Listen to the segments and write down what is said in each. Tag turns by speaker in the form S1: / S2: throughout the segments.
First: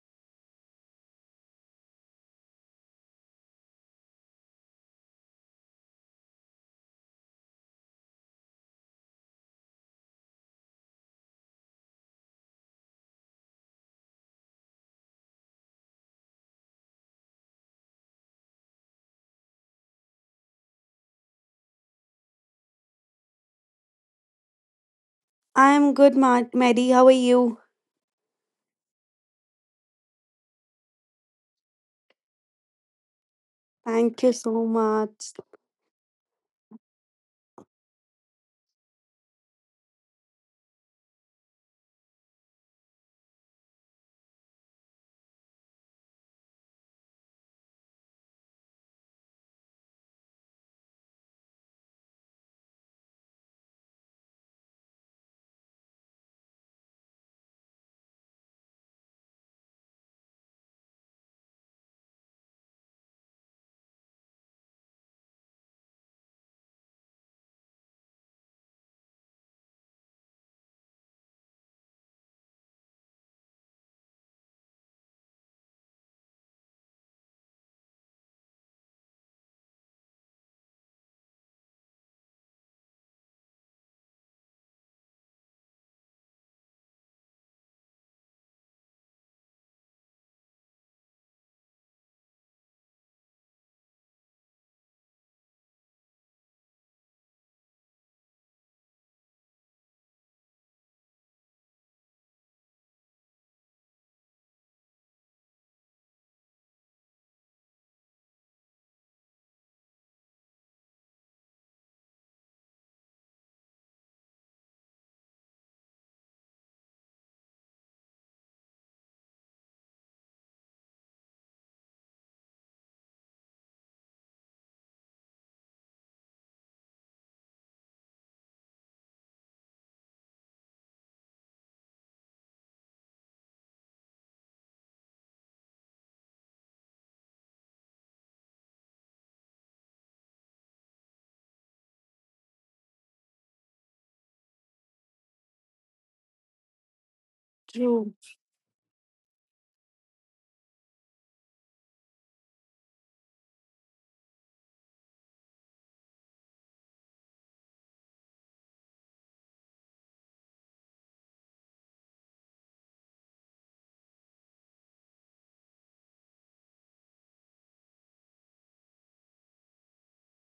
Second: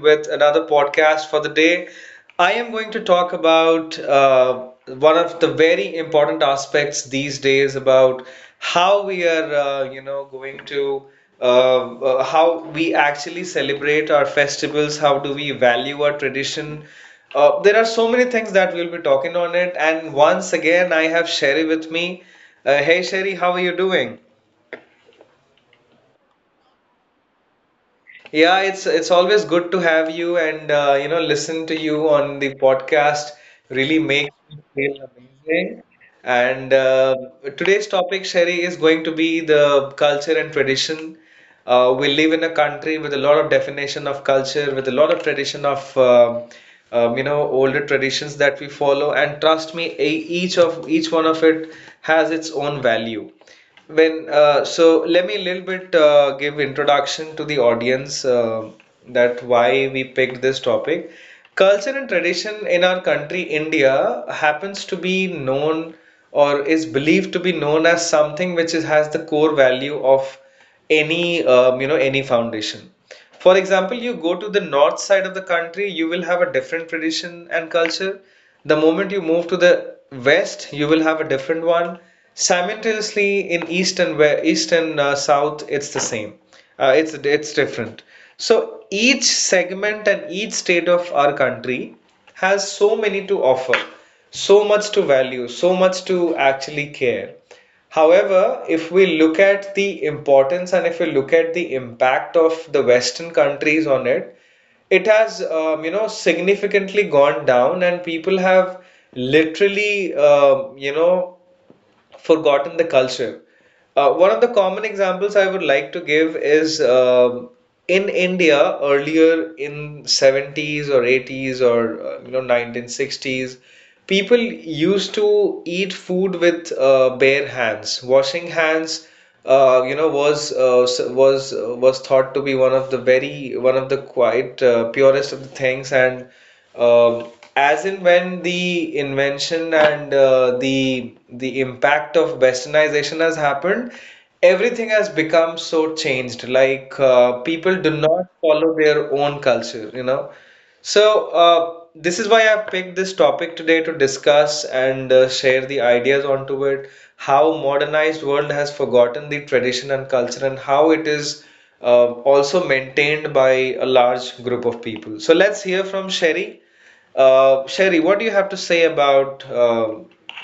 S1: with another podcast for the day. I am going to talk about one of the very important aspects these days about how we are, going to how we actually celebrate our festivals, how do we value our tradition. There are so many things that we'll be talking on it, and once again, I have Sherry with me. Hey, Sherry, how are you doing?
S2: I'm good, Mary. How are you?
S1: Yeah, it's always good to have you and listen to you on the podcast
S2: Thank
S1: really
S2: you so
S1: makes me feel
S2: much.
S1: amazing. And today's topic, Sherry, is going to be the culture and tradition. We live in a country with a lot of definition of culture, with a lot of tradition of older traditions that we follow. And trust me, each one of it has its own value. When so let me a little bit give introduction to the audience that why we picked this topic. Culture and tradition in our country, India, happens to be known or is believed to be known as something which is, has the core value of any any foundation. For example, you go to the north side of the country, you will have a different tradition and culture. The moment you move to the west, you will have a different one. Simultaneously in east and west, east and south it's the same. It's different. So each segment and each state of our country has so many to offer, so much to value, so much to actually care. However, if we look at the importance and if we look at the impact of the Western countries on it, it has significantly gone down, and people have literally forgotten the culture. One of the common examples I would like to give is in India earlier in 70s or 80s or 1960s, people used to eat food with bare hands. Washing hands, was was thought to be one of the very, one of the quite purest of the things. And um, as in when the invention and the impact of westernization has happened, everything has become so changed. Like people do
S2: True.
S1: not follow their own culture. So this is why I picked this topic today to discuss and share the ideas onto it. How modernized world has forgotten the tradition and culture, and how it is also maintained by a large group of people. So let's hear from Sherry. Sherry, what do you have to say about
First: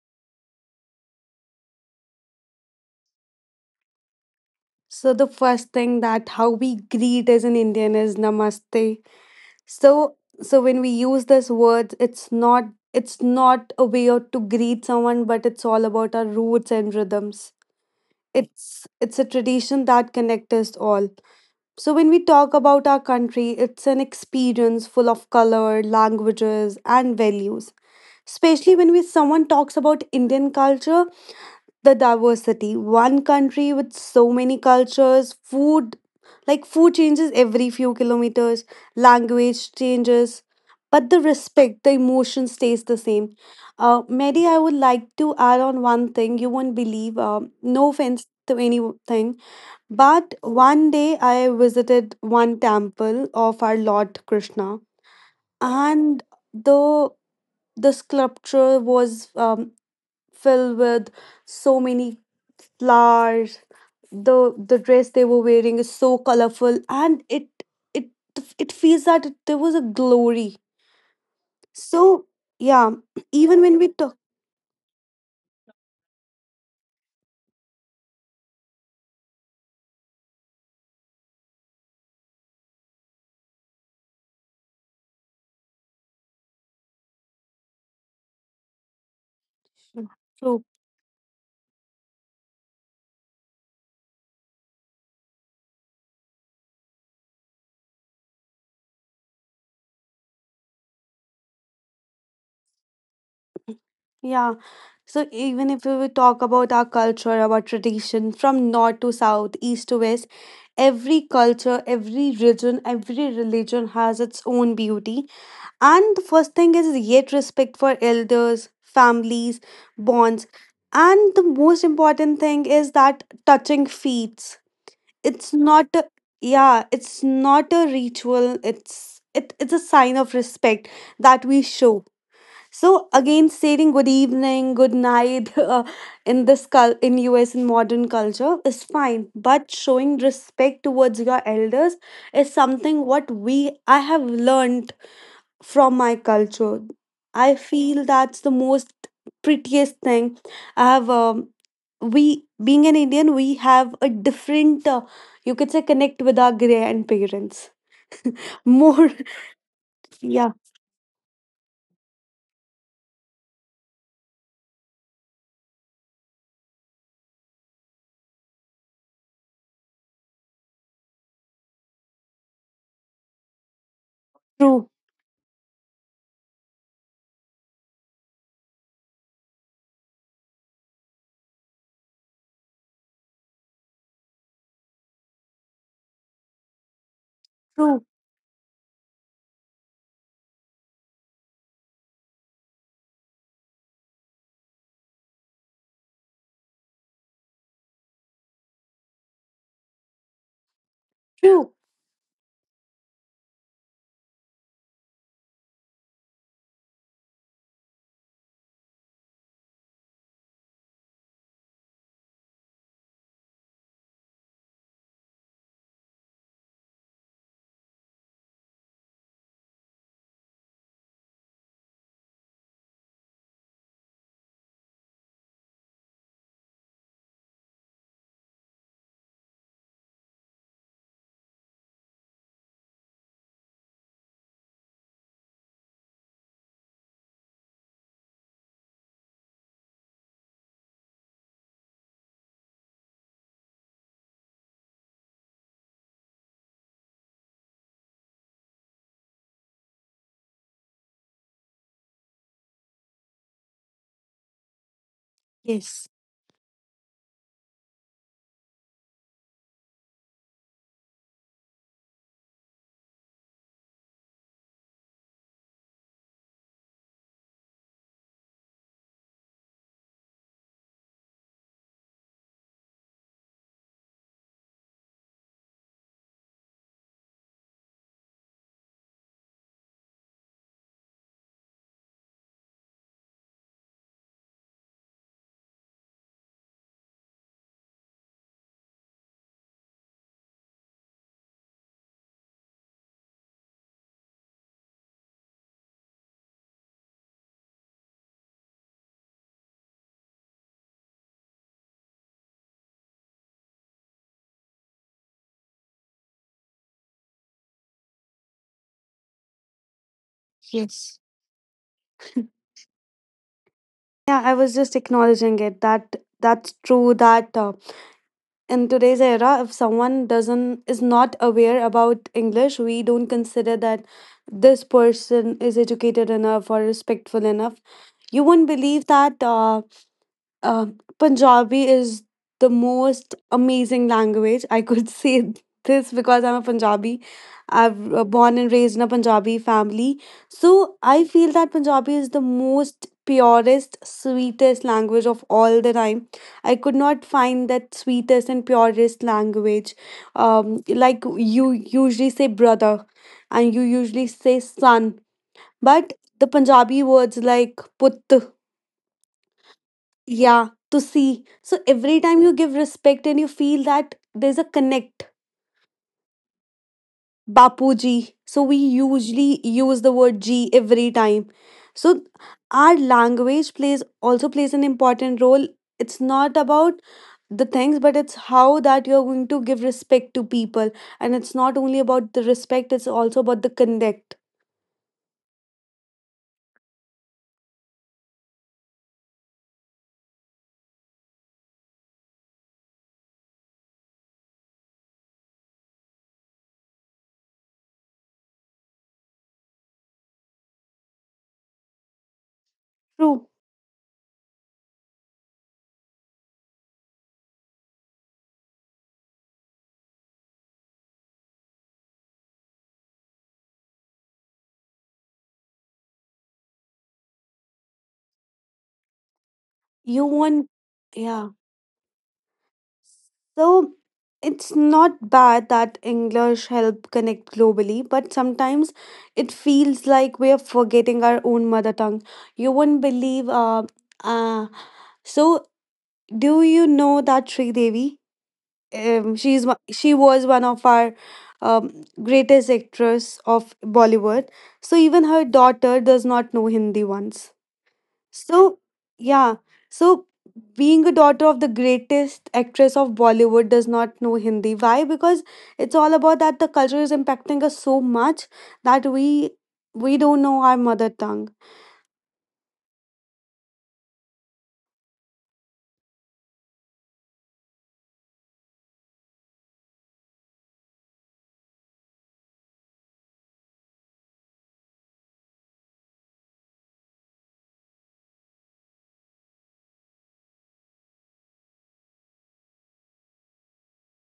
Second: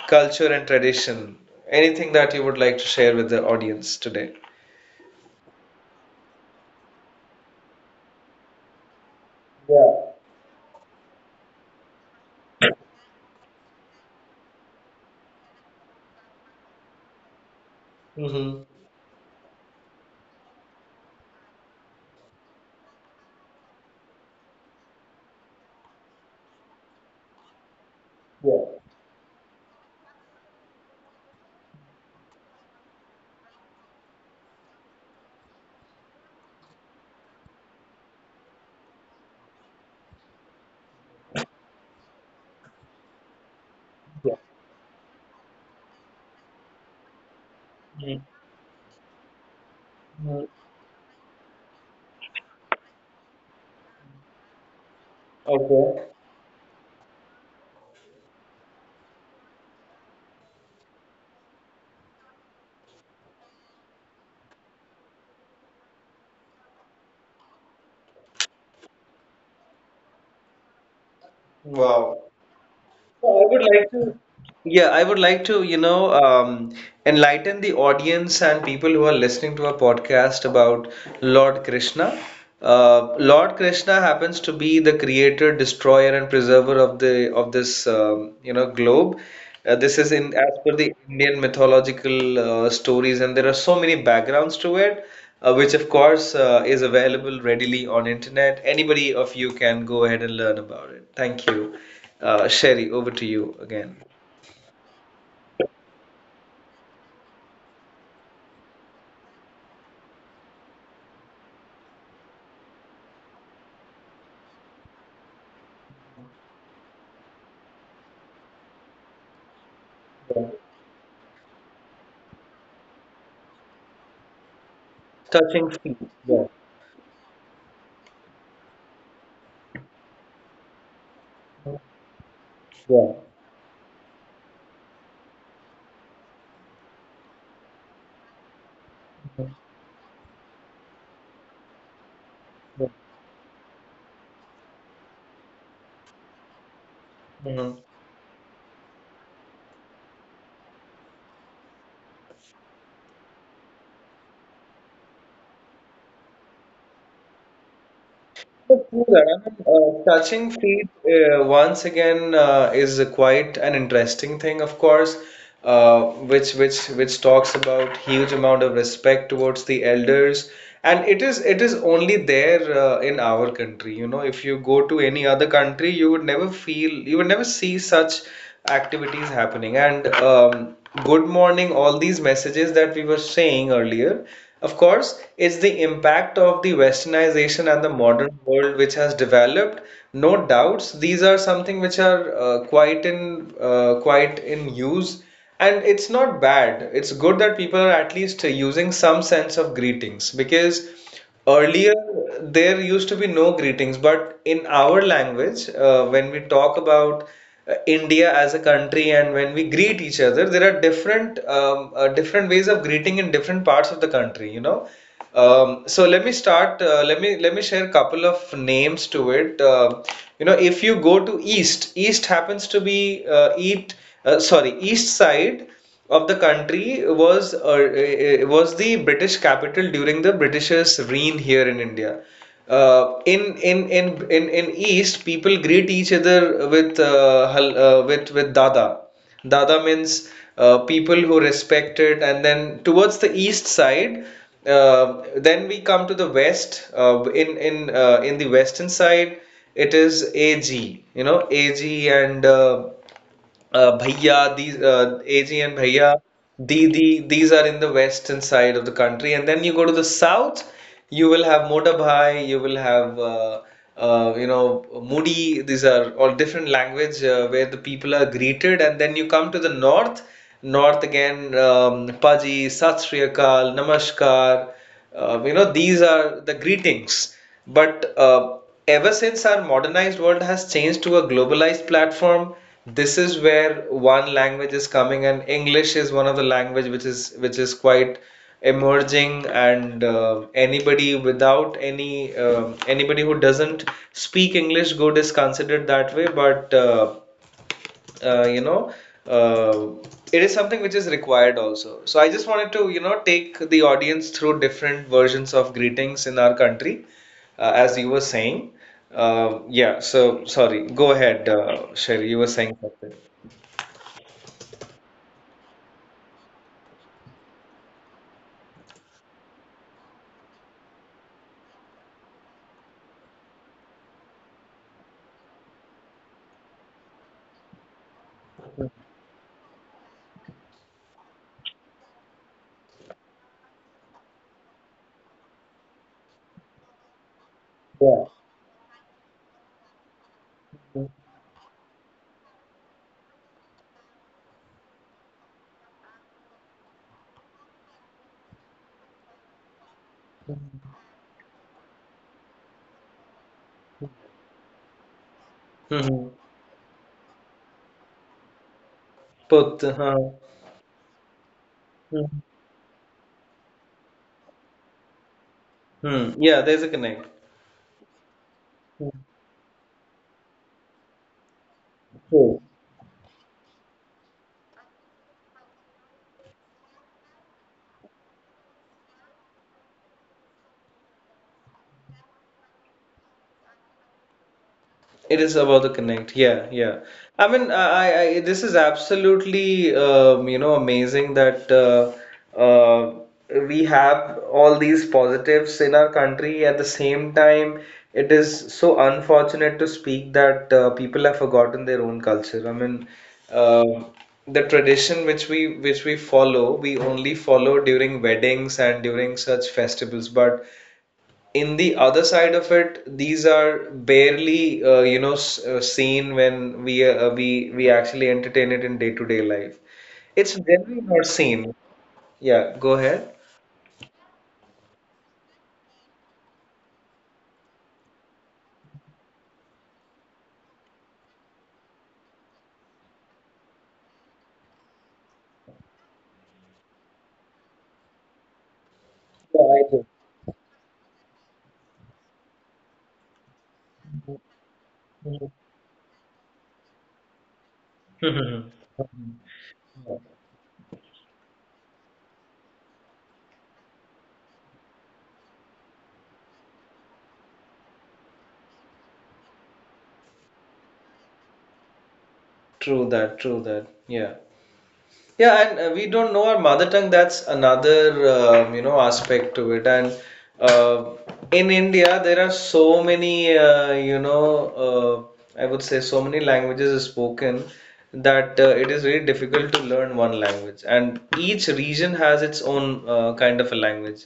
S1: culture and tradition? Anything that you would like to share with the audience today?
S2: So the first thing that how we greet as an Indian is namaste.
S1: Yeah.
S2: So so when we use this word, it's not to greet someone, but it's all about our roots and rhythms.
S1: Mm-hmm.
S2: It's a tradition that connects us all. So when we talk about our country, it's an experience full of color, languages, and values.
S1: Yeah,
S2: Especially when we someone talks about Indian culture, the diversity, one country with so many cultures, food. Like food changes every few kilometers, language changes, but the respect, the emotion stays the same.
S1: yeah.
S2: Mary, I would like to add on one thing. You won't believe, no
S1: Mm.
S2: offense to anything, but
S1: Mm.
S2: one day I visited one temple of our Lord Krishna.
S1: Okay.
S2: And the sculpture was filled with so many flowers. The dress they were wearing is so colorful, and it it feels that there was a glory.
S1: Wow.
S2: So yeah.
S1: So I would
S2: Even when
S1: like
S2: we
S1: to,
S2: talk,
S1: yeah, I would like to, enlighten the audience and people who are listening to our podcast about Lord Krishna. Lord Krishna happens to be the creator, destroyer, and preserver of the of this, globe. This is in as
S2: so
S1: per the Indian mythological stories, and there are so many backgrounds to it, which of course is available readily on internet. Anybody of you can go ahead and learn about it. Thank you. Sherry, over to you again.
S2: yeah, so even if we would talk about our culture, our tradition, from north to south, east to west, every culture, every region, every religion has its own beauty. And the first thing is yet respect for elders, families, bonds. And the most important thing is that touching feet. It's
S1: Touching feet.
S2: not a,
S1: Yeah.
S2: yeah, it's not a ritual. It's a sign of respect that we show.
S1: Yeah.
S2: So again, saying good evening, good night in this in US, in modern culture, is fine, but showing respect towards your elders is something what we I have learned from my culture. I
S1: Mhm.
S2: feel that's the most prettiest thing. I have we being an Indian, we have a different you could say connect with our grandparents
S1: But true
S2: more.
S1: that, I mean, touching
S2: Yeah,
S1: feet once again is a quite an interesting thing, of course, uh, which talks about huge amount of respect towards the elders, and it is only there in our country. You know, if you go
S2: true,
S1: to any other country, you would never see such activities happening. And good morning, all these messages that we were saying earlier, of course, it's the impact of the westernization and the
S2: true,
S1: modern world which has developed. No doubts, these are something which are quite in use. And it's not bad. It's good that people are at least using some sense of greetings because
S2: true.
S1: earlier, there used to be no greetings, but in our language, when we talk about India as a country and when we greet each other, there are different different ways of greeting in different parts of the country. So let me start. Let me share a couple of names to it. If you go to East, East happens to be eat. Sorry, East side of the country was was the British capital during the British's reign here in India. In East, people greet each other with hal- with Dada. Dada means people who respect it, and then towards the east side, then we come to the west. In the western side, it is AG. You know, AG and bhaiya, these AG and
S2: Yes,
S1: bhaiya, these are in the western side of the country. And then you go to the south, you will have mota bhai, you will have mudi. These are all different language where the people are greeted. And then you come to the north, north again, paji, sat Sri Akal, namaskar, these are the greetings. But ever since our modernized world has changed to a globalized platform, this is where one language is coming, and English is one of the language which is quite emerging. And anybody without any anybody who doesn't speak English good is considered that way. But uh, you know, uh, it is something which is required also. So I just wanted to take the audience through different versions of greetings in our country, as you were saying. Yeah, so sorry, go
S2: yes.
S1: ahead, Sherry, you were saying something.
S2: Yeah, I was just acknowledging it that that's true that. In today's era, if someone doesn't is not aware about English, we don't consider that this person is educated enough or respectful enough. You won't believe that uh, Punjabi is the most amazing language. I could say this because I'm a Punjabi. I've
S1: Yeah.
S2: born and raised in a Punjabi family. So I feel that Punjabi is the most purest, sweetest language of all the time. I could not find that sweetest and purest language. Like you usually say brother and you usually say son. But
S1: Mm-hmm.
S2: the Punjabi words like put,
S1: Put, huh.
S2: yeah, to see. So every
S1: Hmm.
S2: time you give respect and you feel that there's a connect,
S1: Hmm. Yeah, there's a connect.
S2: Bapuji. So we usually use the word G every time. So
S1: Hmm.
S2: our language plays also plays an important role. It's not about the things, but it's how that you're going to give respect to people. And it's not only about the respect, it's also about the connect.
S1: It is about the connect. Yeah, yeah. I mean, this is absolutely amazing that uh, we have all these positives in our country. At the same time, it is so unfortunate to speak that people have forgotten their own culture. I mean,
S2: True.
S1: um the tradition which we follow, we only follow during weddings and during such festivals. But in the other side of it, these are barely seen when we actually entertain it in day-to-day life.
S2: You
S1: It's
S2: want,
S1: generally not
S2: yeah.
S1: seen. Yeah, go ahead.
S2: So it's not bad that English help connect globally, but sometimes it feels like we are forgetting our own mother tongue. You won't believe. Uh, so do you know that Sri Devi?
S1: Yeah,
S2: She's
S1: I do.
S2: she was one of our um, greatest actress of Bollywood. So even her daughter does not know Hindi once. So, yeah. So, being a daughter of the greatest actress of Bollywood does not know Hindi. Why? Because it's all about that the culture is impacting us so much that we don't know our mother tongue.
S1: True that, true that. Yeah. Yeah, and we don't know our mother tongue. That's another aspect to it. And uh, in India, there are so many I would say so many languages spoken that it is very difficult to learn one language. And each region has its own kind of a language.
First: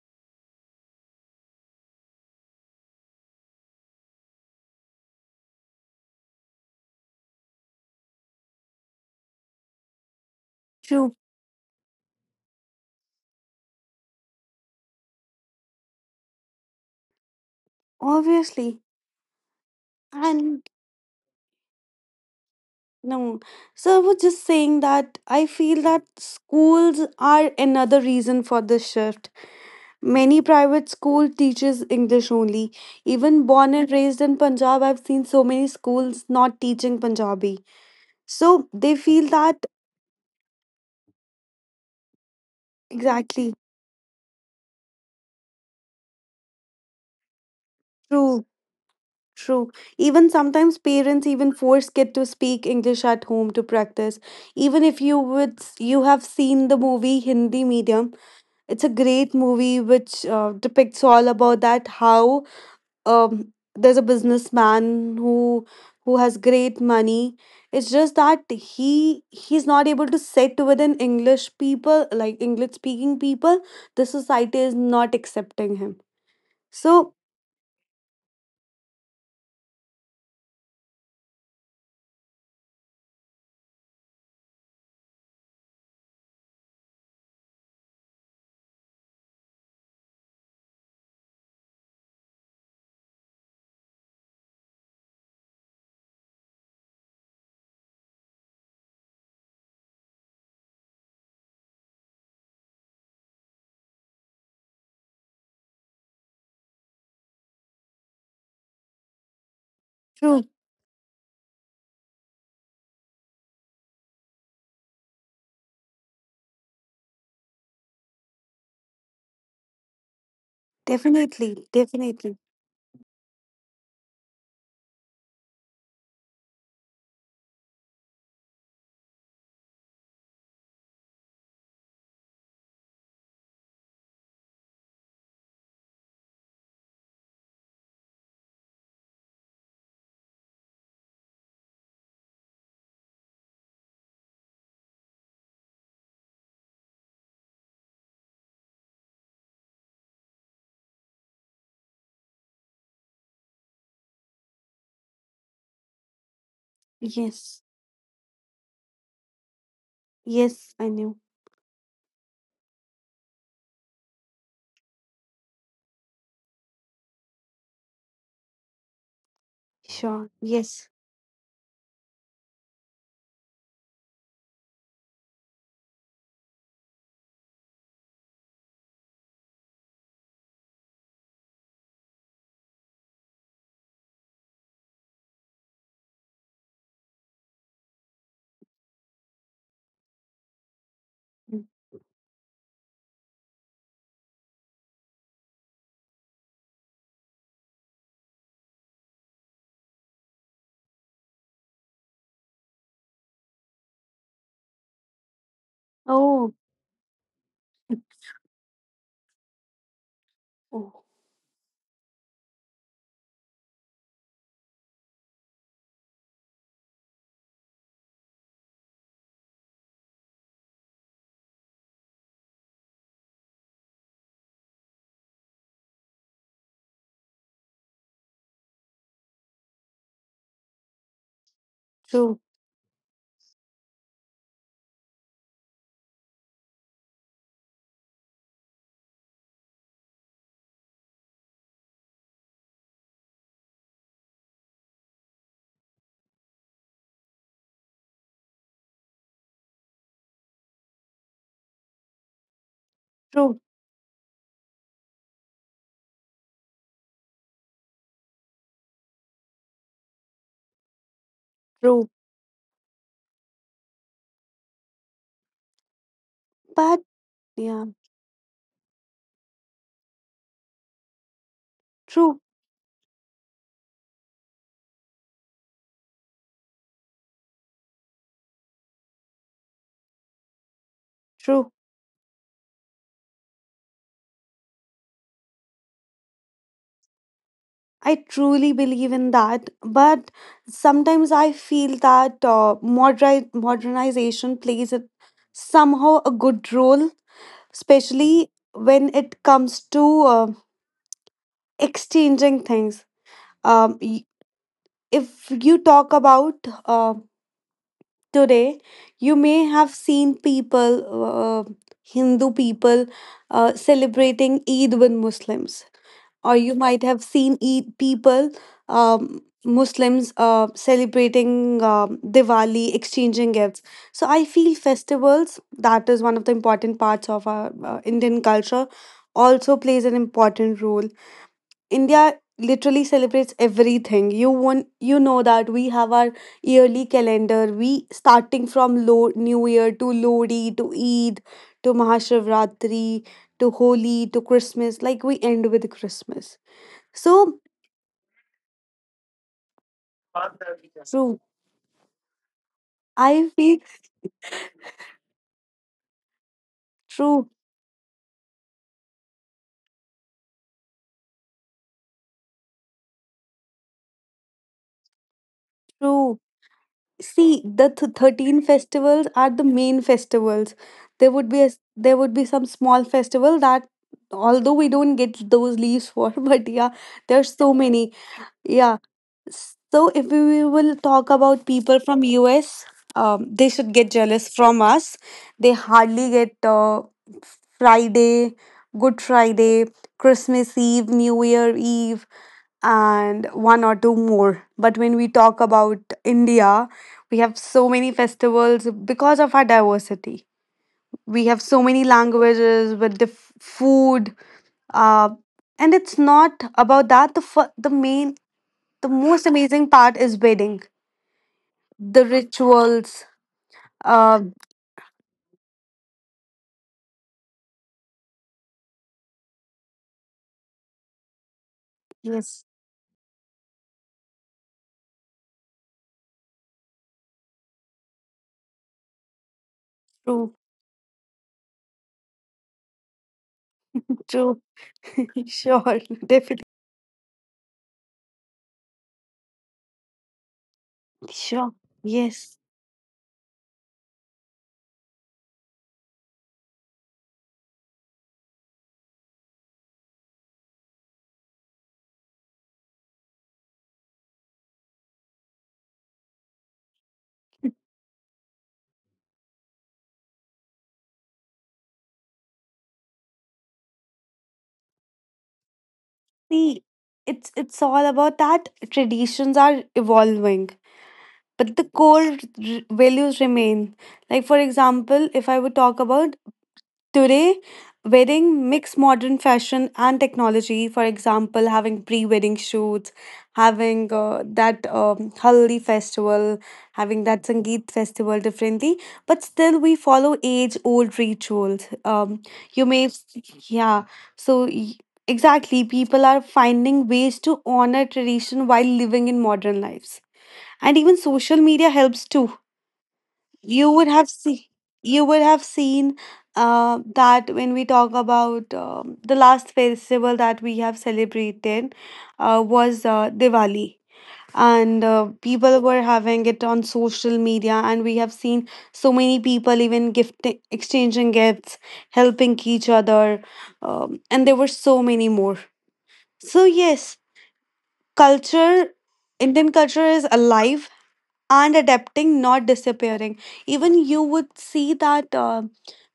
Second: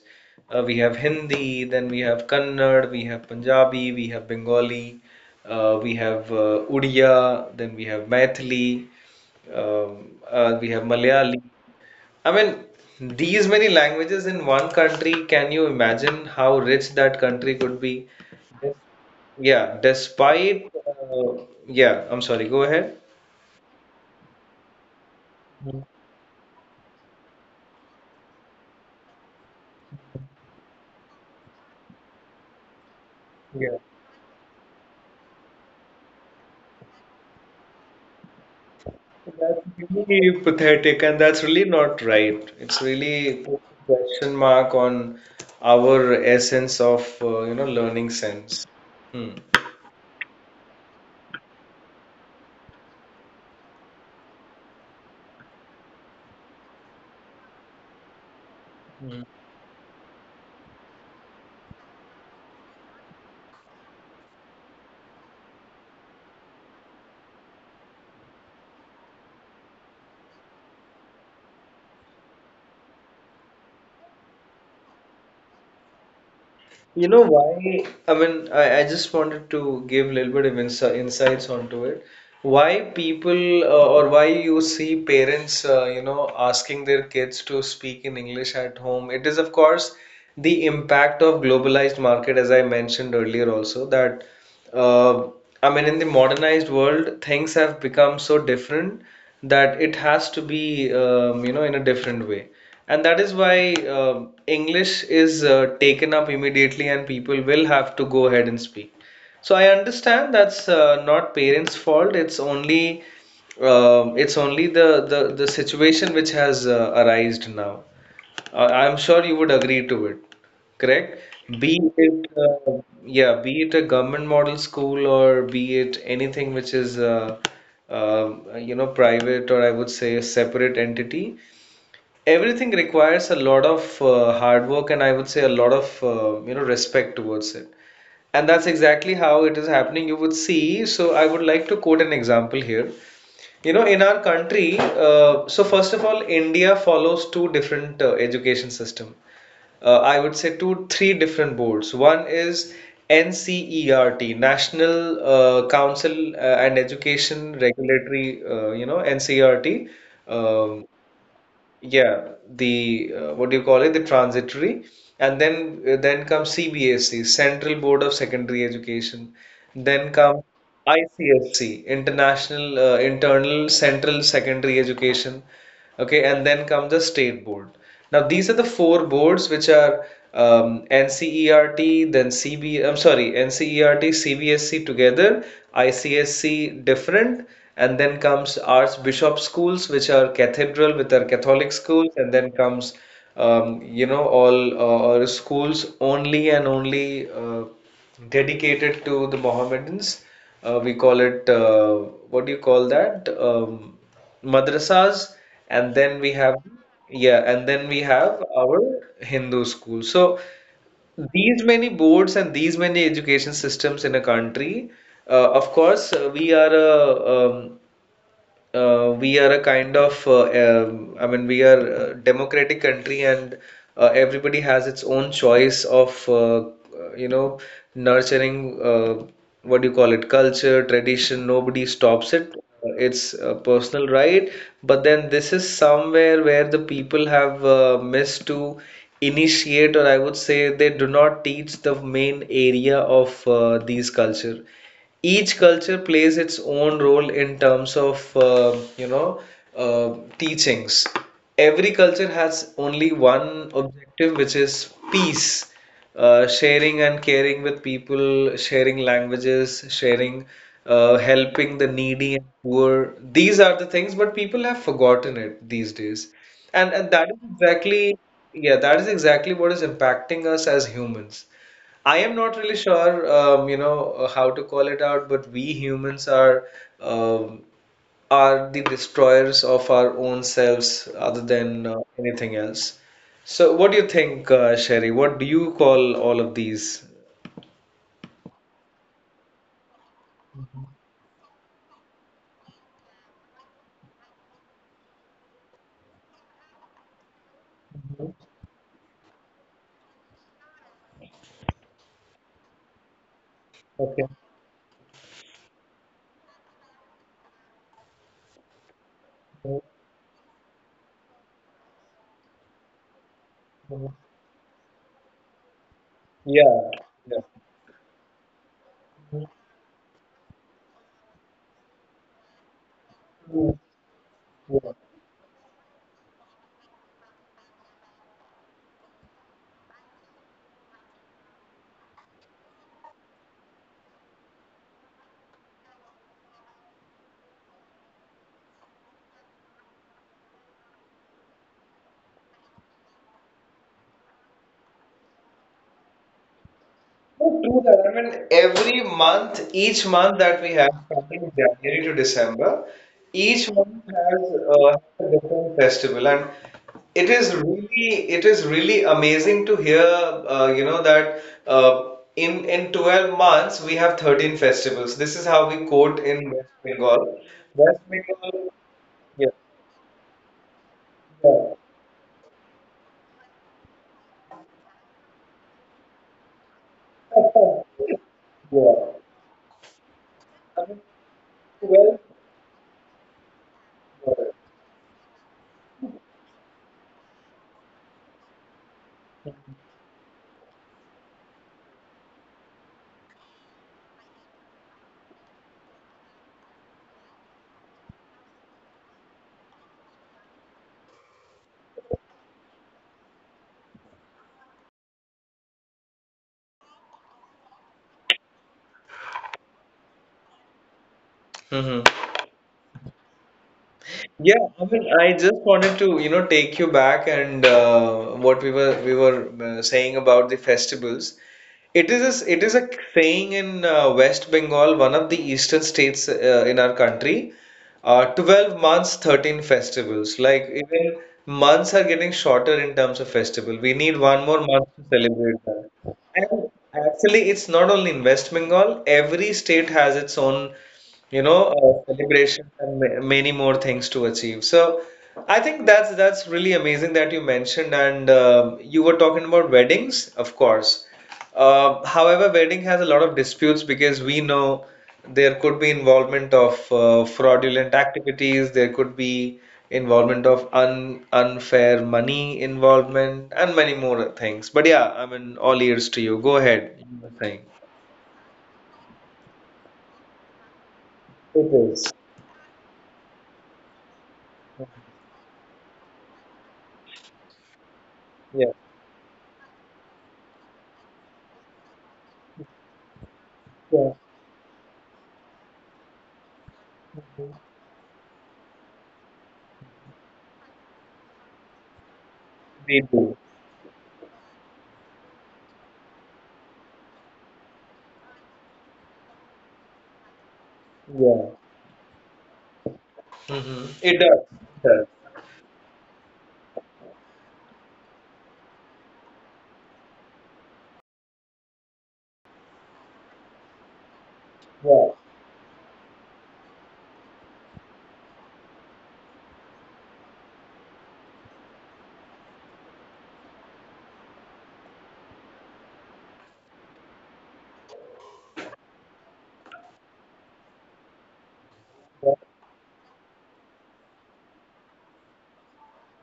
S1: We have Hindi, then we have Kannada, we have Punjabi, we have Bengali, we have Odia, then we have Maithili, we have
S2: True,
S1: Malayali. I mean, these many languages in one country, can you imagine how rich that country could be?
S2: obviously.
S1: Yeah,
S2: And
S1: despite, yeah, I'm sorry, go ahead.
S2: no. So I was just saying that I
S1: Mm.
S2: feel that schools are another reason for this shift. Many private school teaches English only. Even born
S1: Yeah,
S2: and raised in Punjab, I've seen so many schools not teaching Punjabi. So they feel
S1: that's
S2: that
S1: really pathetic, and that's really not right. It's really
S2: exactly
S1: puts a question mark on our essence of, learning
S2: true,
S1: sense. Hmm.
S2: true. Even sometimes parents even force kid to speak English at home to practice. Even if you would you have seen the movie Hindi Medium, it's a great movie which depicts all about that how there's a businessman who who has great money. It's just that he's not able to sit with an English people, like English speaking people, the society is not accepting him.
S1: You know
S2: So
S1: why? I mean, I just wanted to give a little bit of insights onto it. Why people or why you see parents, asking their kids to speak in English at home. It is, of course, the impact of globalized market, as I mentioned earlier also, that. Uh, I mean, in the modernized world, things have become so different that it has to be, in a different way. And that is why um English is taken up immediately and people will have to go ahead and speak. So I understand
S2: true.
S1: that's not parents' fault. It's only the situation which has arisen now. I'm sure you would agree to it. Correct.
S2: Definitely,
S1: Be it
S2: definitely.
S1: Yeah, be it a government model school or be it anything which is uh, private or I would say a separate entity. Everything requires a lot of hard work and I would say a lot of respect towards it. And that's exactly how it is happening. You would see. So I would like to quote an example here. In our country, so first of all, India follows two different education system. I would say two, three different boards. One is NCERT, National Council and Education
S2: Yes,
S1: Regulatory, NCERT.
S2: yes,
S1: Um,
S2: I knew.
S1: yeah, the what do you call it? The transitory, and then comes CBSE, Central Board of Secondary Education. Then
S2: Sure,
S1: comes
S2: yes.
S1: ICSC, International Internal Central Secondary Education. Okay, and then comes the State Board. Now, these are the four boards which are NCERT, then C am sorry, NCERT CBSC together, ICSC different, and then comes Archbishop schools, which are cathedral with our
S2: Mm.
S1: Catholic schools, and then comes, all, or schools only and only dedicated to the Mohammedans. We call it, what do you call that? Madrasas, and then we
S2: Oh.
S1: have yeah and then we have our Hindu school. So
S2: Oh,
S1: these many boards and these many education systems in a country. Of course, um, we are a kind of, I mean, we are a democratic country, and everybody has its own choice of, you know nurturing, what do you call it, culture, tradition. Nobody stops
S2: true,
S1: it. It's a personal right, but then this is somewhere where the people have missed to initiate, or I would say they do not teach the main area of these culture. Each culture plays its own role in terms of, teachings. Every culture has only one
S2: true,
S1: objective, which is peace, sharing and caring with people, sharing languages, sharing, helping the
S2: true,
S1: needy and poor. These are the things, but people have forgotten it these days. and,
S2: but
S1: and
S2: yeah.
S1: that is exactly what is impacting us as humans. I am
S2: True,
S1: not really sure, how to call it out, but we humans um, are the destroyers of our own selves, other
S2: true.
S1: than anything else. So, what do you think, Sherry? What do you call all of these?
S2: I truly believe in that, but sometimes I feel that modernization plays a, somehow a good role,
S1: Mhm.
S2: especially when it comes to exchanging things. Um,
S1: Okay.
S2: y- if you talk about uh, today, you may
S1: Mhm.
S2: have seen people, Hindu people,
S1: Mhm.
S2: celebrating Eid with Muslims, or you might have
S1: Yeah.
S2: seen people, Muslims celebrating Diwali, exchanging gifts. So I feel
S1: Yeah.
S2: festivals, that is one of the important parts of our Indian culture, also plays an important role. India literally celebrates everything you want. You know that we have our yearly calendar. We, starting from new year, to lodi, to Eid, to Mahashivratri, to Holi, to Christmas. Like we end with Christmas. So
S1: True that. I mean, each month that we have,
S2: true.
S1: starting January to December,
S2: I
S1: each
S2: feel
S1: month has a different festival, and
S2: true,
S1: it is really amazing to hear, that in 12 months we have 13 festivals. This is how we quote
S2: true.
S1: in West Bengal.
S2: See, the
S1: West
S2: 13
S1: Bengal,
S2: festivals are the
S1: yeah,
S2: main festivals. There would be there would be some small festival that, although we don't get those leaves for, but yeah, there's so many. Yeah.
S1: yeah.
S2: So if we
S1: I
S2: will
S1: mean,
S2: talk about people
S1: 12.
S2: from US, they should get jealous from us. They hardly get Friday, Good Friday, Christmas Eve, New Year Eve, and one or two more. But when we talk about India, we have so many festivals because of our diversity. We have so many languages with the food, uh, and it's not about that. The main, the most amazing part is wedding,
S1: Hmm.
S2: the rituals. Uh,
S1: Yeah, I mean, I just wanted to, take you back, and what we were saying about the festivals. It is a, it
S2: yes,
S1: is a saying in, West Bengal, one of the eastern states, in our country. 12 months, 13 festivals.
S2: true,
S1: Like even months are getting shorter in terms of festival. We need one more
S2: true.
S1: month to celebrate
S2: Sure,
S1: that.
S2: definitely.
S1: And actually, it's not only in West Bengal. Every state has its own, you know,
S2: Sure. Yes.
S1: celebration, and many more things to achieve. So I think that's really amazing that you mentioned. And, you were talking about weddings, of course. However, wedding has a lot of disputes because we know there could be involvement of fraudulent activities, there could be involvement of un unfair money involvement, and many more things. But yeah, I mean, all ears to you. Go
S2: See,
S1: ahead. You were saying.
S2: it's all about that traditions are evolving,
S1: It
S2: but the
S1: is.
S2: core values remain. Like, for example, if I would talk about today,
S1: Yeah.
S2: wedding mix modern fashion and technology. For example, having pre wedding shoots,
S1: Yeah.
S2: having that Haldi festival, having that Sangeet festival differently, but still we follow age old rituals. You
S1: They
S2: may,
S1: do.
S2: yeah, so. Exactly, people are finding ways to honor tradition while living in modern lives, and even
S1: Yeah.
S2: social media helps too.
S1: Mhm.
S2: you
S1: It
S2: would
S1: does.
S2: have
S1: It
S2: see
S1: does.
S2: you would have seen that when we talk about the last festival that we have celebrated was Diwali,
S1: Yeah.
S2: and people were having it on social media, and we have seen so many people even gift exchanging gifts, helping each other, and there were so many more. So yes, culture Indian culture is alive and
S1: Yeah.
S2: adapting, not disappearing. Even you would see that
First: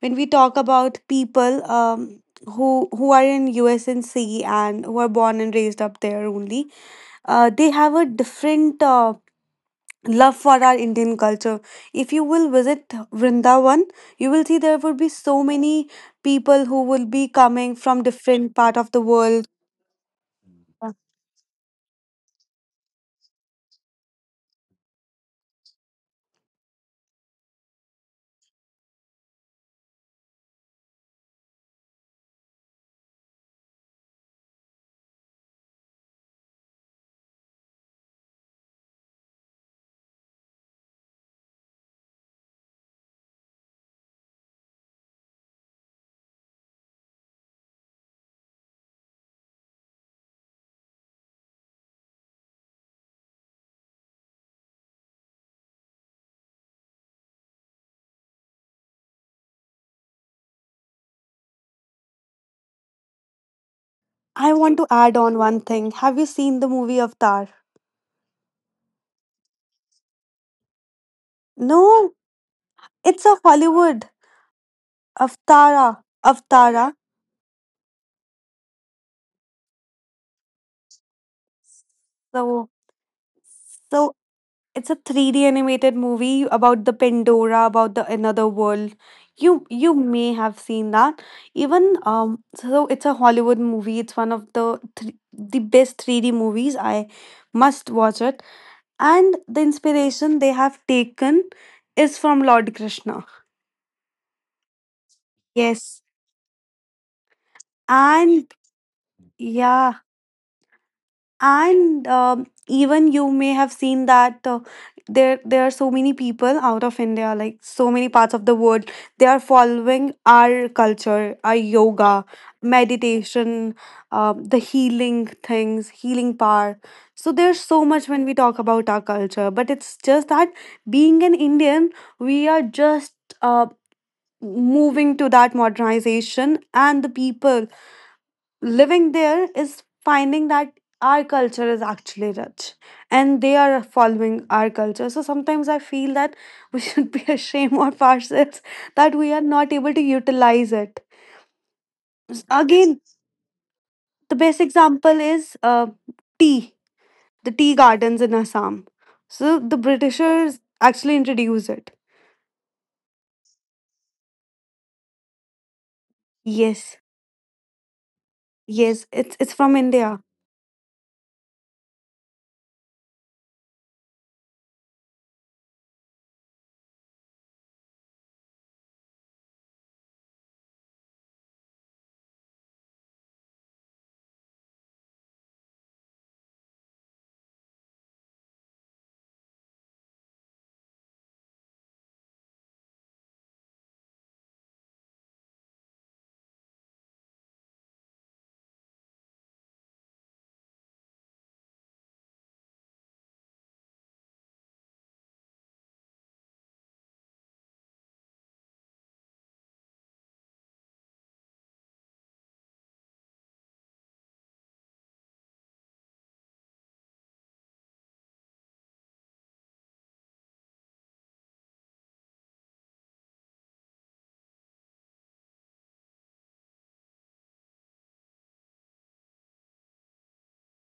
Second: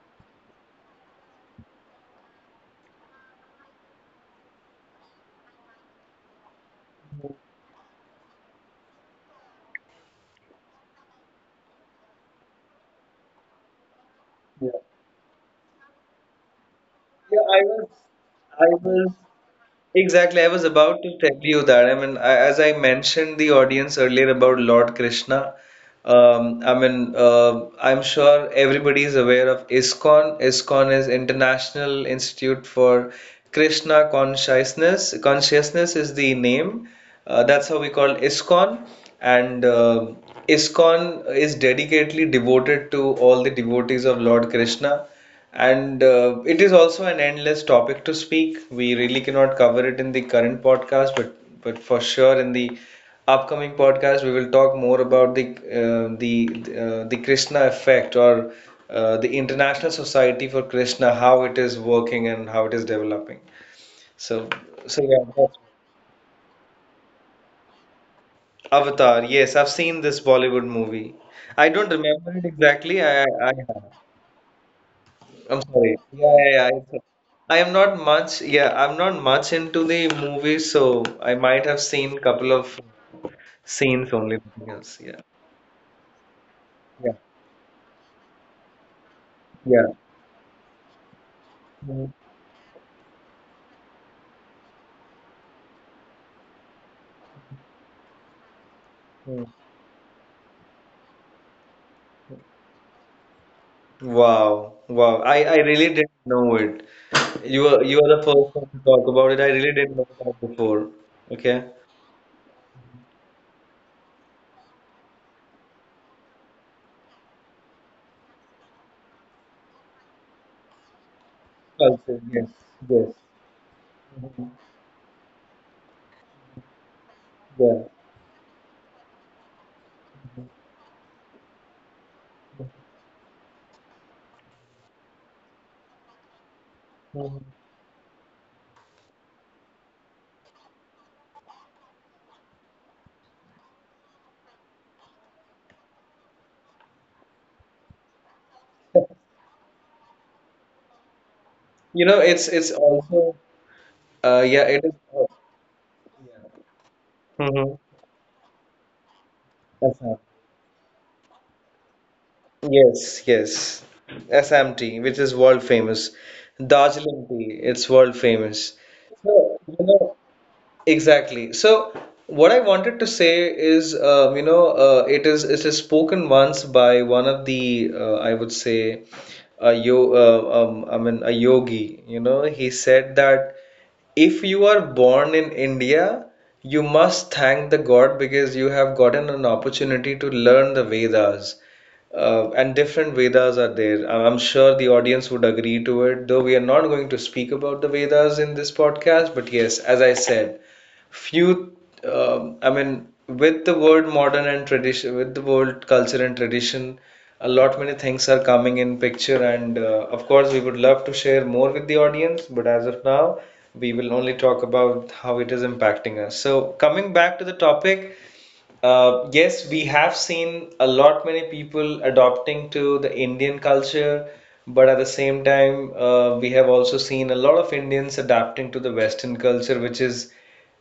S2: when we talk about people, who are in US and C, and who are born and raised up there only, they have a different love for our Indian culture. If you will visit Vrindavan, you will see
S1: Yeah.
S2: there would be so many people who will be
S1: Yeah, I
S2: coming
S1: was.
S2: from different
S1: I
S2: part of the
S1: was
S2: world.
S1: Exactly. I was about to tell you that. I mean, as I mentioned the audience earlier about Lord Krishna. I mean, I'm sure everybody is aware of ISKCON. ISKCON is International Institute for Krishna Consciousness. Consciousness is the name. That's how we call ISKCON. And ISKCON is dedicatedly devoted to all the devotees of Lord Krishna. And it is also an endless topic to speak. We really cannot cover it in the current podcast, but for sure in the upcoming podcast we will talk more about the Krishna effect, or the International Society for Krishna, how it is working and how it is developing. So
S2: I want to
S1: so
S2: add
S1: yeah,
S2: on
S1: that's
S2: one thing. Have you seen the movie Avatar?
S1: Avatar. Yes, I've seen this Bollywood movie. I don't
S2: No,
S1: remember it exactly.
S2: it's
S1: I I
S2: a
S1: I have.
S2: Hollywood.
S1: I'm
S2: Avtara.
S1: sorry. Yeah, yeah, yeah.
S2: Avtara.
S1: Okay. I am not much. Yeah, I'm not much into the movies, so I might have seen couple
S2: So
S1: of scenes
S2: so
S1: only. Nothing
S2: it's a
S1: else. Yeah,
S2: 3D animated movie about the
S1: yeah,
S2: Pandora, about the another world.
S1: yeah.
S2: You may have seen that. Even
S1: Mm,
S2: so it's a Hollywood movie. It's one of the three the best 3D movies. I must watch it. And
S1: mm.
S2: the inspiration they have taken is from Lord Krishna.
S1: Wow, wow. I really
S2: Yes.
S1: didn't know it. You were the
S2: And
S1: first one to talk about it. I really
S2: yeah,
S1: didn't know that before. Okay.
S2: and even you may have seen that there are so many people out of India, like so many parts of the world, they are following our culture, our yoga,
S1: Culture. Yes. Yes.
S2: meditation, the healing things healing power. So there's so
S1: Yeah.
S2: much when we talk about our culture. But it's just that, being an Indian, we are just uh, moving to that modernization, and the
S1: Mhm.
S2: people living there is finding that our culture is actually rich, and they are following our culture. So sometimes I feel that we should be ashamed of ourselves that we are not able to utilize it.
S1: It's
S2: Again,
S1: also,
S2: the best
S1: yeah, it is.
S2: example is tea, the tea
S1: Mm-hmm.
S2: gardens in Assam. So the Britishers actually introduced it.
S1: Yes, yes. SMT, which is world famous.
S2: Yes,
S1: Darjeeling tea, it's world famous.
S2: yes, it's
S1: So,
S2: from
S1: you
S2: India.
S1: know, Exactly. So what I wanted to say is, it is spoken once by one of the, I would say, a yo I mean a yogi. He said that if you are born in India, you must thank the God because you have gotten an opportunity to learn the Vedas. And different Vedas are there. I'm sure the audience would agree to it, though we are not going to speak about the Vedas in this podcast. But yes, as I said, few. I mean, with the word modern and tradition, with the word culture and tradition, a lot many things are coming in picture. And, of course, we would love to share more with the audience, but as of now we will only talk about how it is impacting us. So coming back to the topic, yes, we have seen a lot many people adopting to the Indian culture, but at the same time, we have also seen a lot of Indians adapting to the Western culture, which is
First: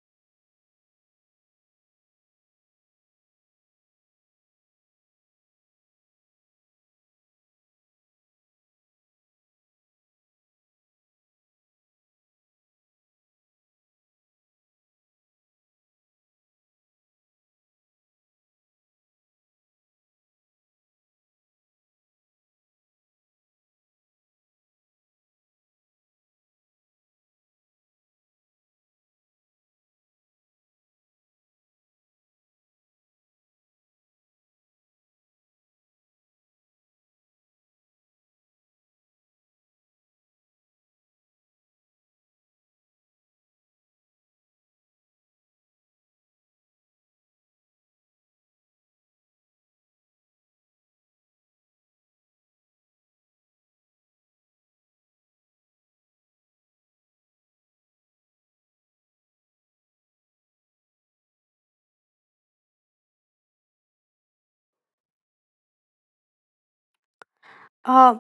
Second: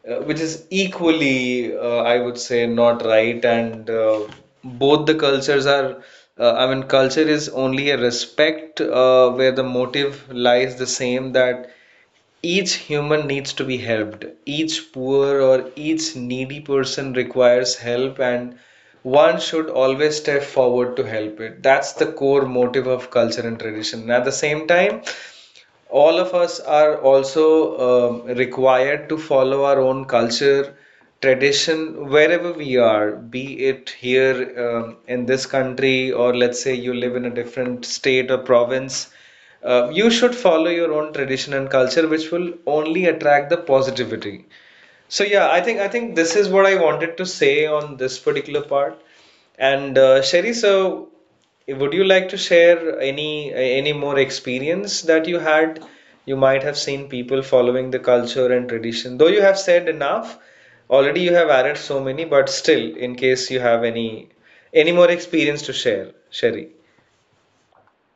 S1: uh, which is equally, I would say, not right. And, both the cultures are, I mean, culture is only a respect, where the motive lies the same, that each human needs to be helped. Each poor or each needy person requires help, and one should always step forward to help it. That's the core motive of culture and tradition. And at the same time, all of us are also, required to follow our own culture, tradition, wherever we are, be it here, in this country, or let's say you live in a different state or province. You should follow your own tradition and culture, which will only attract the positivity. So yeah, I think this is what I wanted to say on this particular part. And, Sherry, so would you like to share any more experience that you had? You might have seen people following the culture and tradition. Though you have said enough, already you have added so many, but still, in case you have any more experience to share, Sherry.
S2: Uh,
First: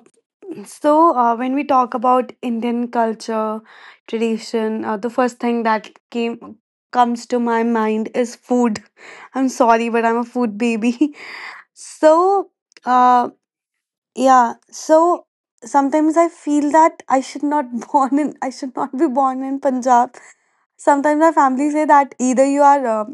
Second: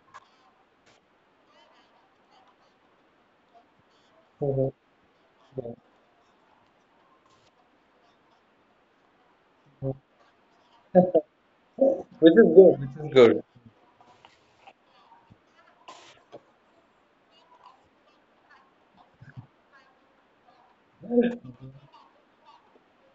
S2: So, when we talk about Indian culture,
S1: Mhm.
S2: tradition, the first thing that came comes to my mind is food. I'm
S1: Yeah. Mhm.
S2: sorry, but I'm a food baby. So,
S1: Which is good, which
S2: uh,
S1: is
S2: yeah. So sometimes I feel that I should not born in I should not be born in Punjab. Sometimes my
S1: good.
S2: family say that either you are um,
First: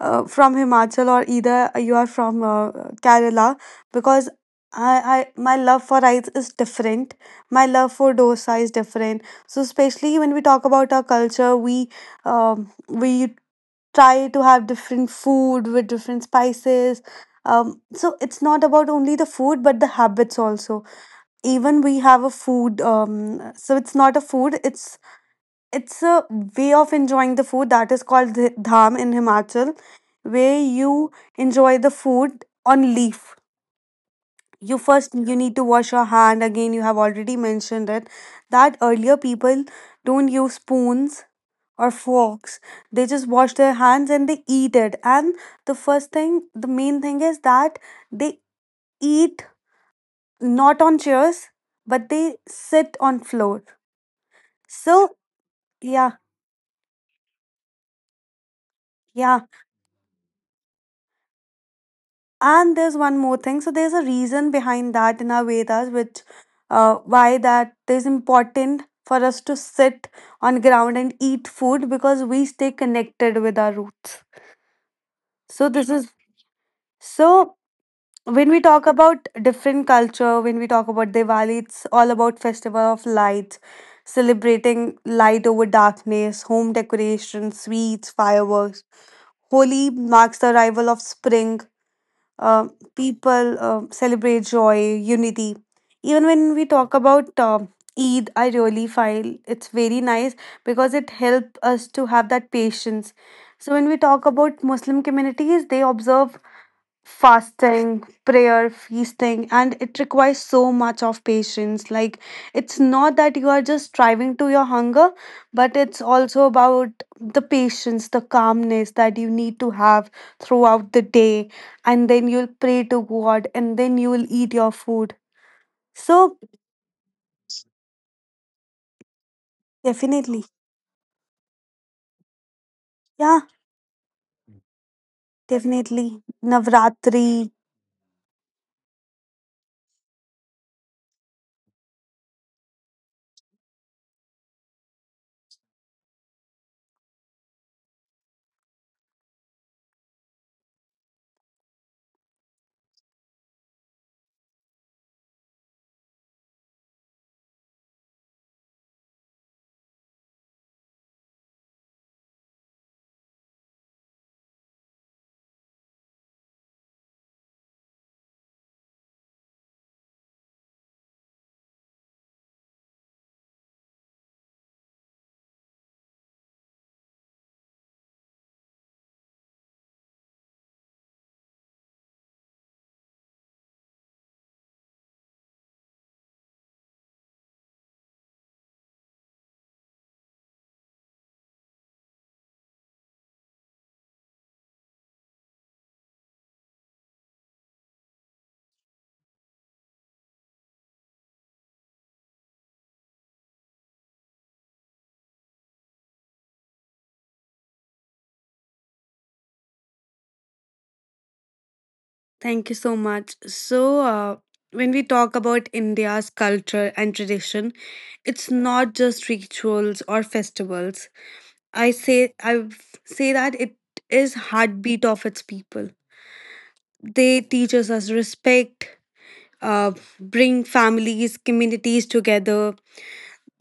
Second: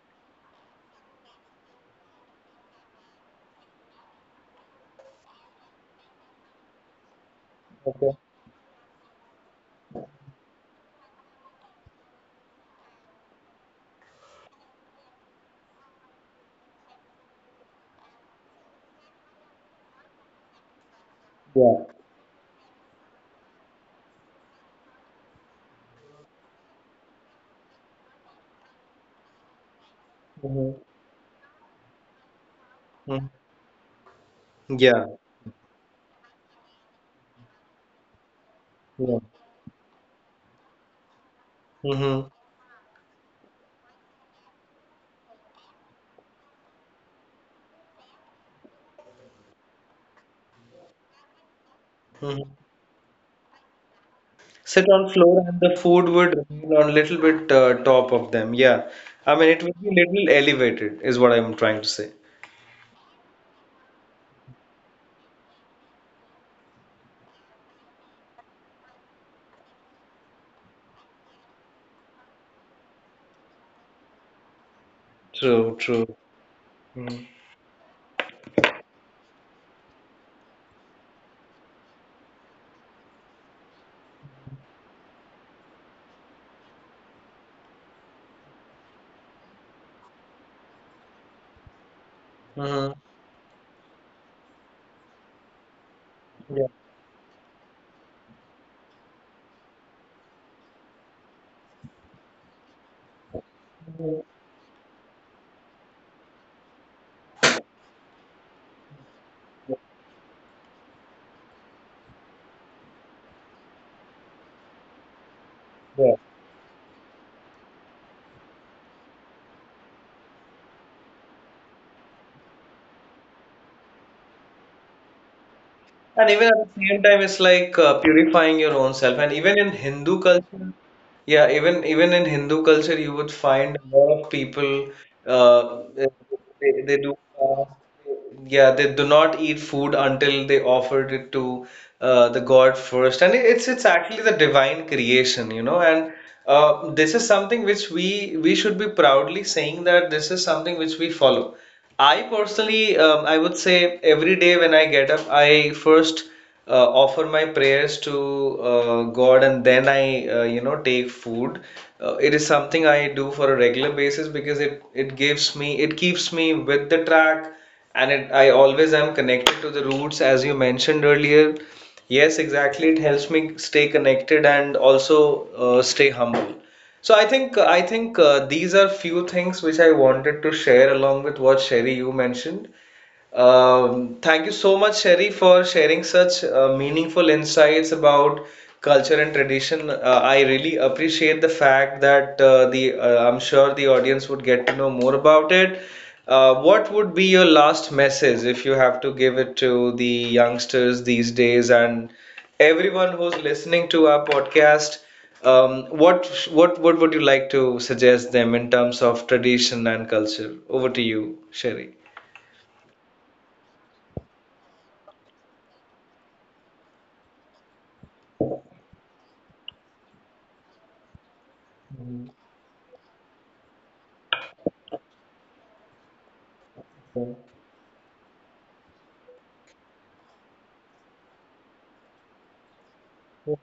S2: uh, from Himachal, or either you are from Kerala, because I, my love for rice is different. My love for
S1: Okay.
S2: dosa is different. So especially when we talk about our culture, we try to have different food with different spices. So it's not about only the food but the habits also. Even
S1: Yeah.
S2: we have a food. So it's not a food. It's a way of enjoying the food that is called dham in Himachal, where you enjoy the food on
S1: Mhm.
S2: leaf. You
S1: Yeah,
S2: first you need to wash your hand. Again, you have already mentioned it that earlier
S1: yeah.
S2: people don't use spoons or
S1: Mm-hmm.
S2: forks. They just wash their hands and they eat it. And the first thing, the main thing is that they eat not on chairs, but they
S1: Hmm.
S2: sit on floor.
S1: Sit on
S2: So
S1: floor and the food
S2: yeah,
S1: would remain on little bit, top of them. Yeah. I
S2: yeah.
S1: mean, it would be little elevated is what I'm trying to say.
S2: And there's one more thing. So there's a reason behind that in our Vedas, which why that is important for us to sit on ground and eat food, because we stay connected with our roots. So
S1: True,
S2: this
S1: true.
S2: is,
S1: Mm-hmm.
S2: so when we talk about different culture, when we talk about Diwali, it's all about festival of lights, celebrating light over darkness, home decorations, sweets, fireworks. Holi marks the arrival of spring, uh,
S1: Mm-hmm.
S2: people celebrate joy, unity. Even when
S1: Yeah.
S2: we talk about Eid, I really find it's very nice because it helps us to have that patience. So when we
S1: Mhm.
S2: talk about Muslim communities, they observe fasting, prayer, feasting, and it requires so much of patience. Like, it's not that you are just striving to your hunger, but it's
S1: Yeah.
S2: also about the patience, the calmness that you need to have throughout the day. And then you'll pray to God and then you will eat your food.
S1: And
S2: So,
S1: even at the same time, it's like, purifying your own self. And even in Hindu
S2: definitely,
S1: culture, yeah, even in Hindu culture, you would
S2: yeah,
S1: find a lot of people. Uh,
S2: definitely.
S1: they, they do,
S2: Navratri.
S1: uh, yeah, they do not eat food until they offered it to, the God first. And it's actually the divine creation. And, this is something which we should be proudly saying, that this is something which we follow. I personally, I would say every day when I get up, I first, offer my prayers to, God, and then I, take food. It is something I do for a regular basis, because it gives me, it keeps me with the track, and it I always am connected to the roots, as you mentioned earlier. Yes, exactly. It helps me stay connected, and also, stay humble. So I think, these are few things which I wanted to share, along with what Sherry, you mentioned. Thank you so much, Sherry, for sharing such, meaningful insights about culture and tradition. I really appreciate the fact that, the I'm sure the audience would get to know more about it. What would be your last message if you have to give it to the youngsters these days, and everyone who's listening to our podcast? What would you like to suggest them in terms of tradition and culture? Over to you, Sherry.
S2: Thank you so much. So, when we talk about India's culture and tradition, it's not just rituals or festivals. I say that it is heartbeat of its people. They teach us respect, uh, bring families, communities together,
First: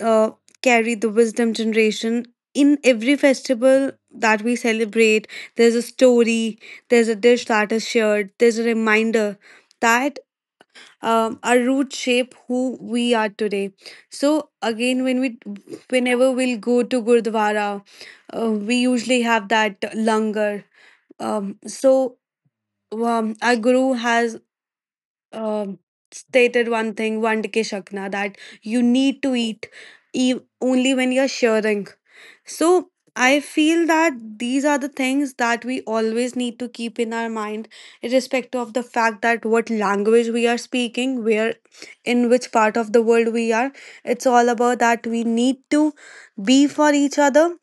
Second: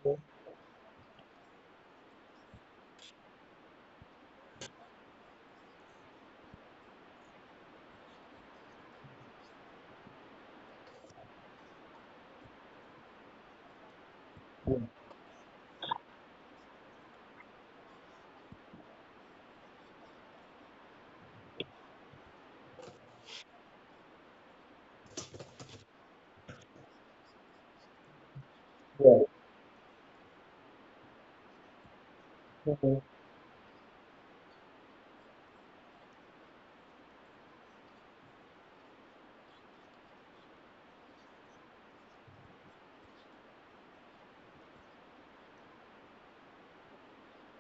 S2: uh, carry the wisdom generation. In every festival that we celebrate, there's a story, there's a dish that is shared, there's a reminder that, our roots shape who we are today. So again, whenever we'll go to Gurdwara, we usually have that langar. Um, so our guru has um stated one thing, one ke shakna, that you need to eat only when you're sharing. So
S1: Yeah.
S2: I feel that these are the things that we always need to keep in our mind, irrespective of the fact that what language we are speaking, where in which part of the world we are. It's all about that we need to be for each other.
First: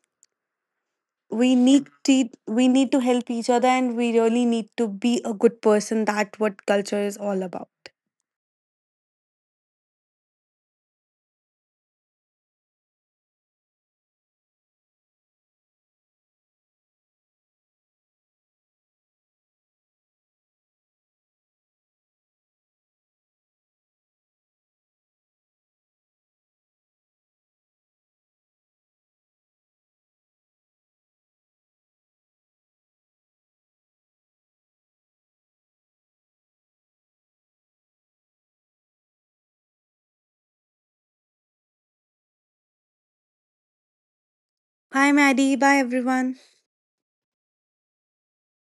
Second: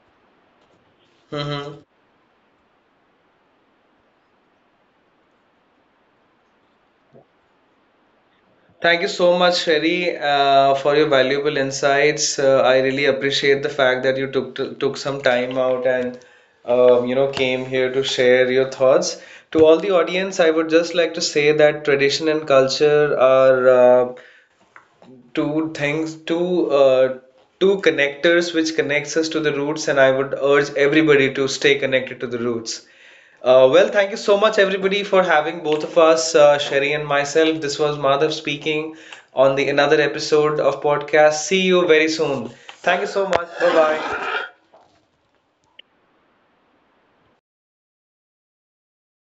S1: Mm-hmm.
S2: We need to help each other, and we really need to be a good person. That what culture is all about.
S1: Thank you so much, Sherry, for your valuable insights. I really appreciate the fact that you took some time out, and, came here to share your thoughts. To all the audience, I would just like to say that tradition and culture are, two things, two connectors which connects us to the roots, and I would urge everybody to stay connected to the roots. Well, thank you so much, everybody, for having both of us, Sherry and myself. This was Madhav speaking on the another episode of podcast. See you very soon. Thank you so much. Bye bye.
S2: Hi, Maddie. Bye everyone.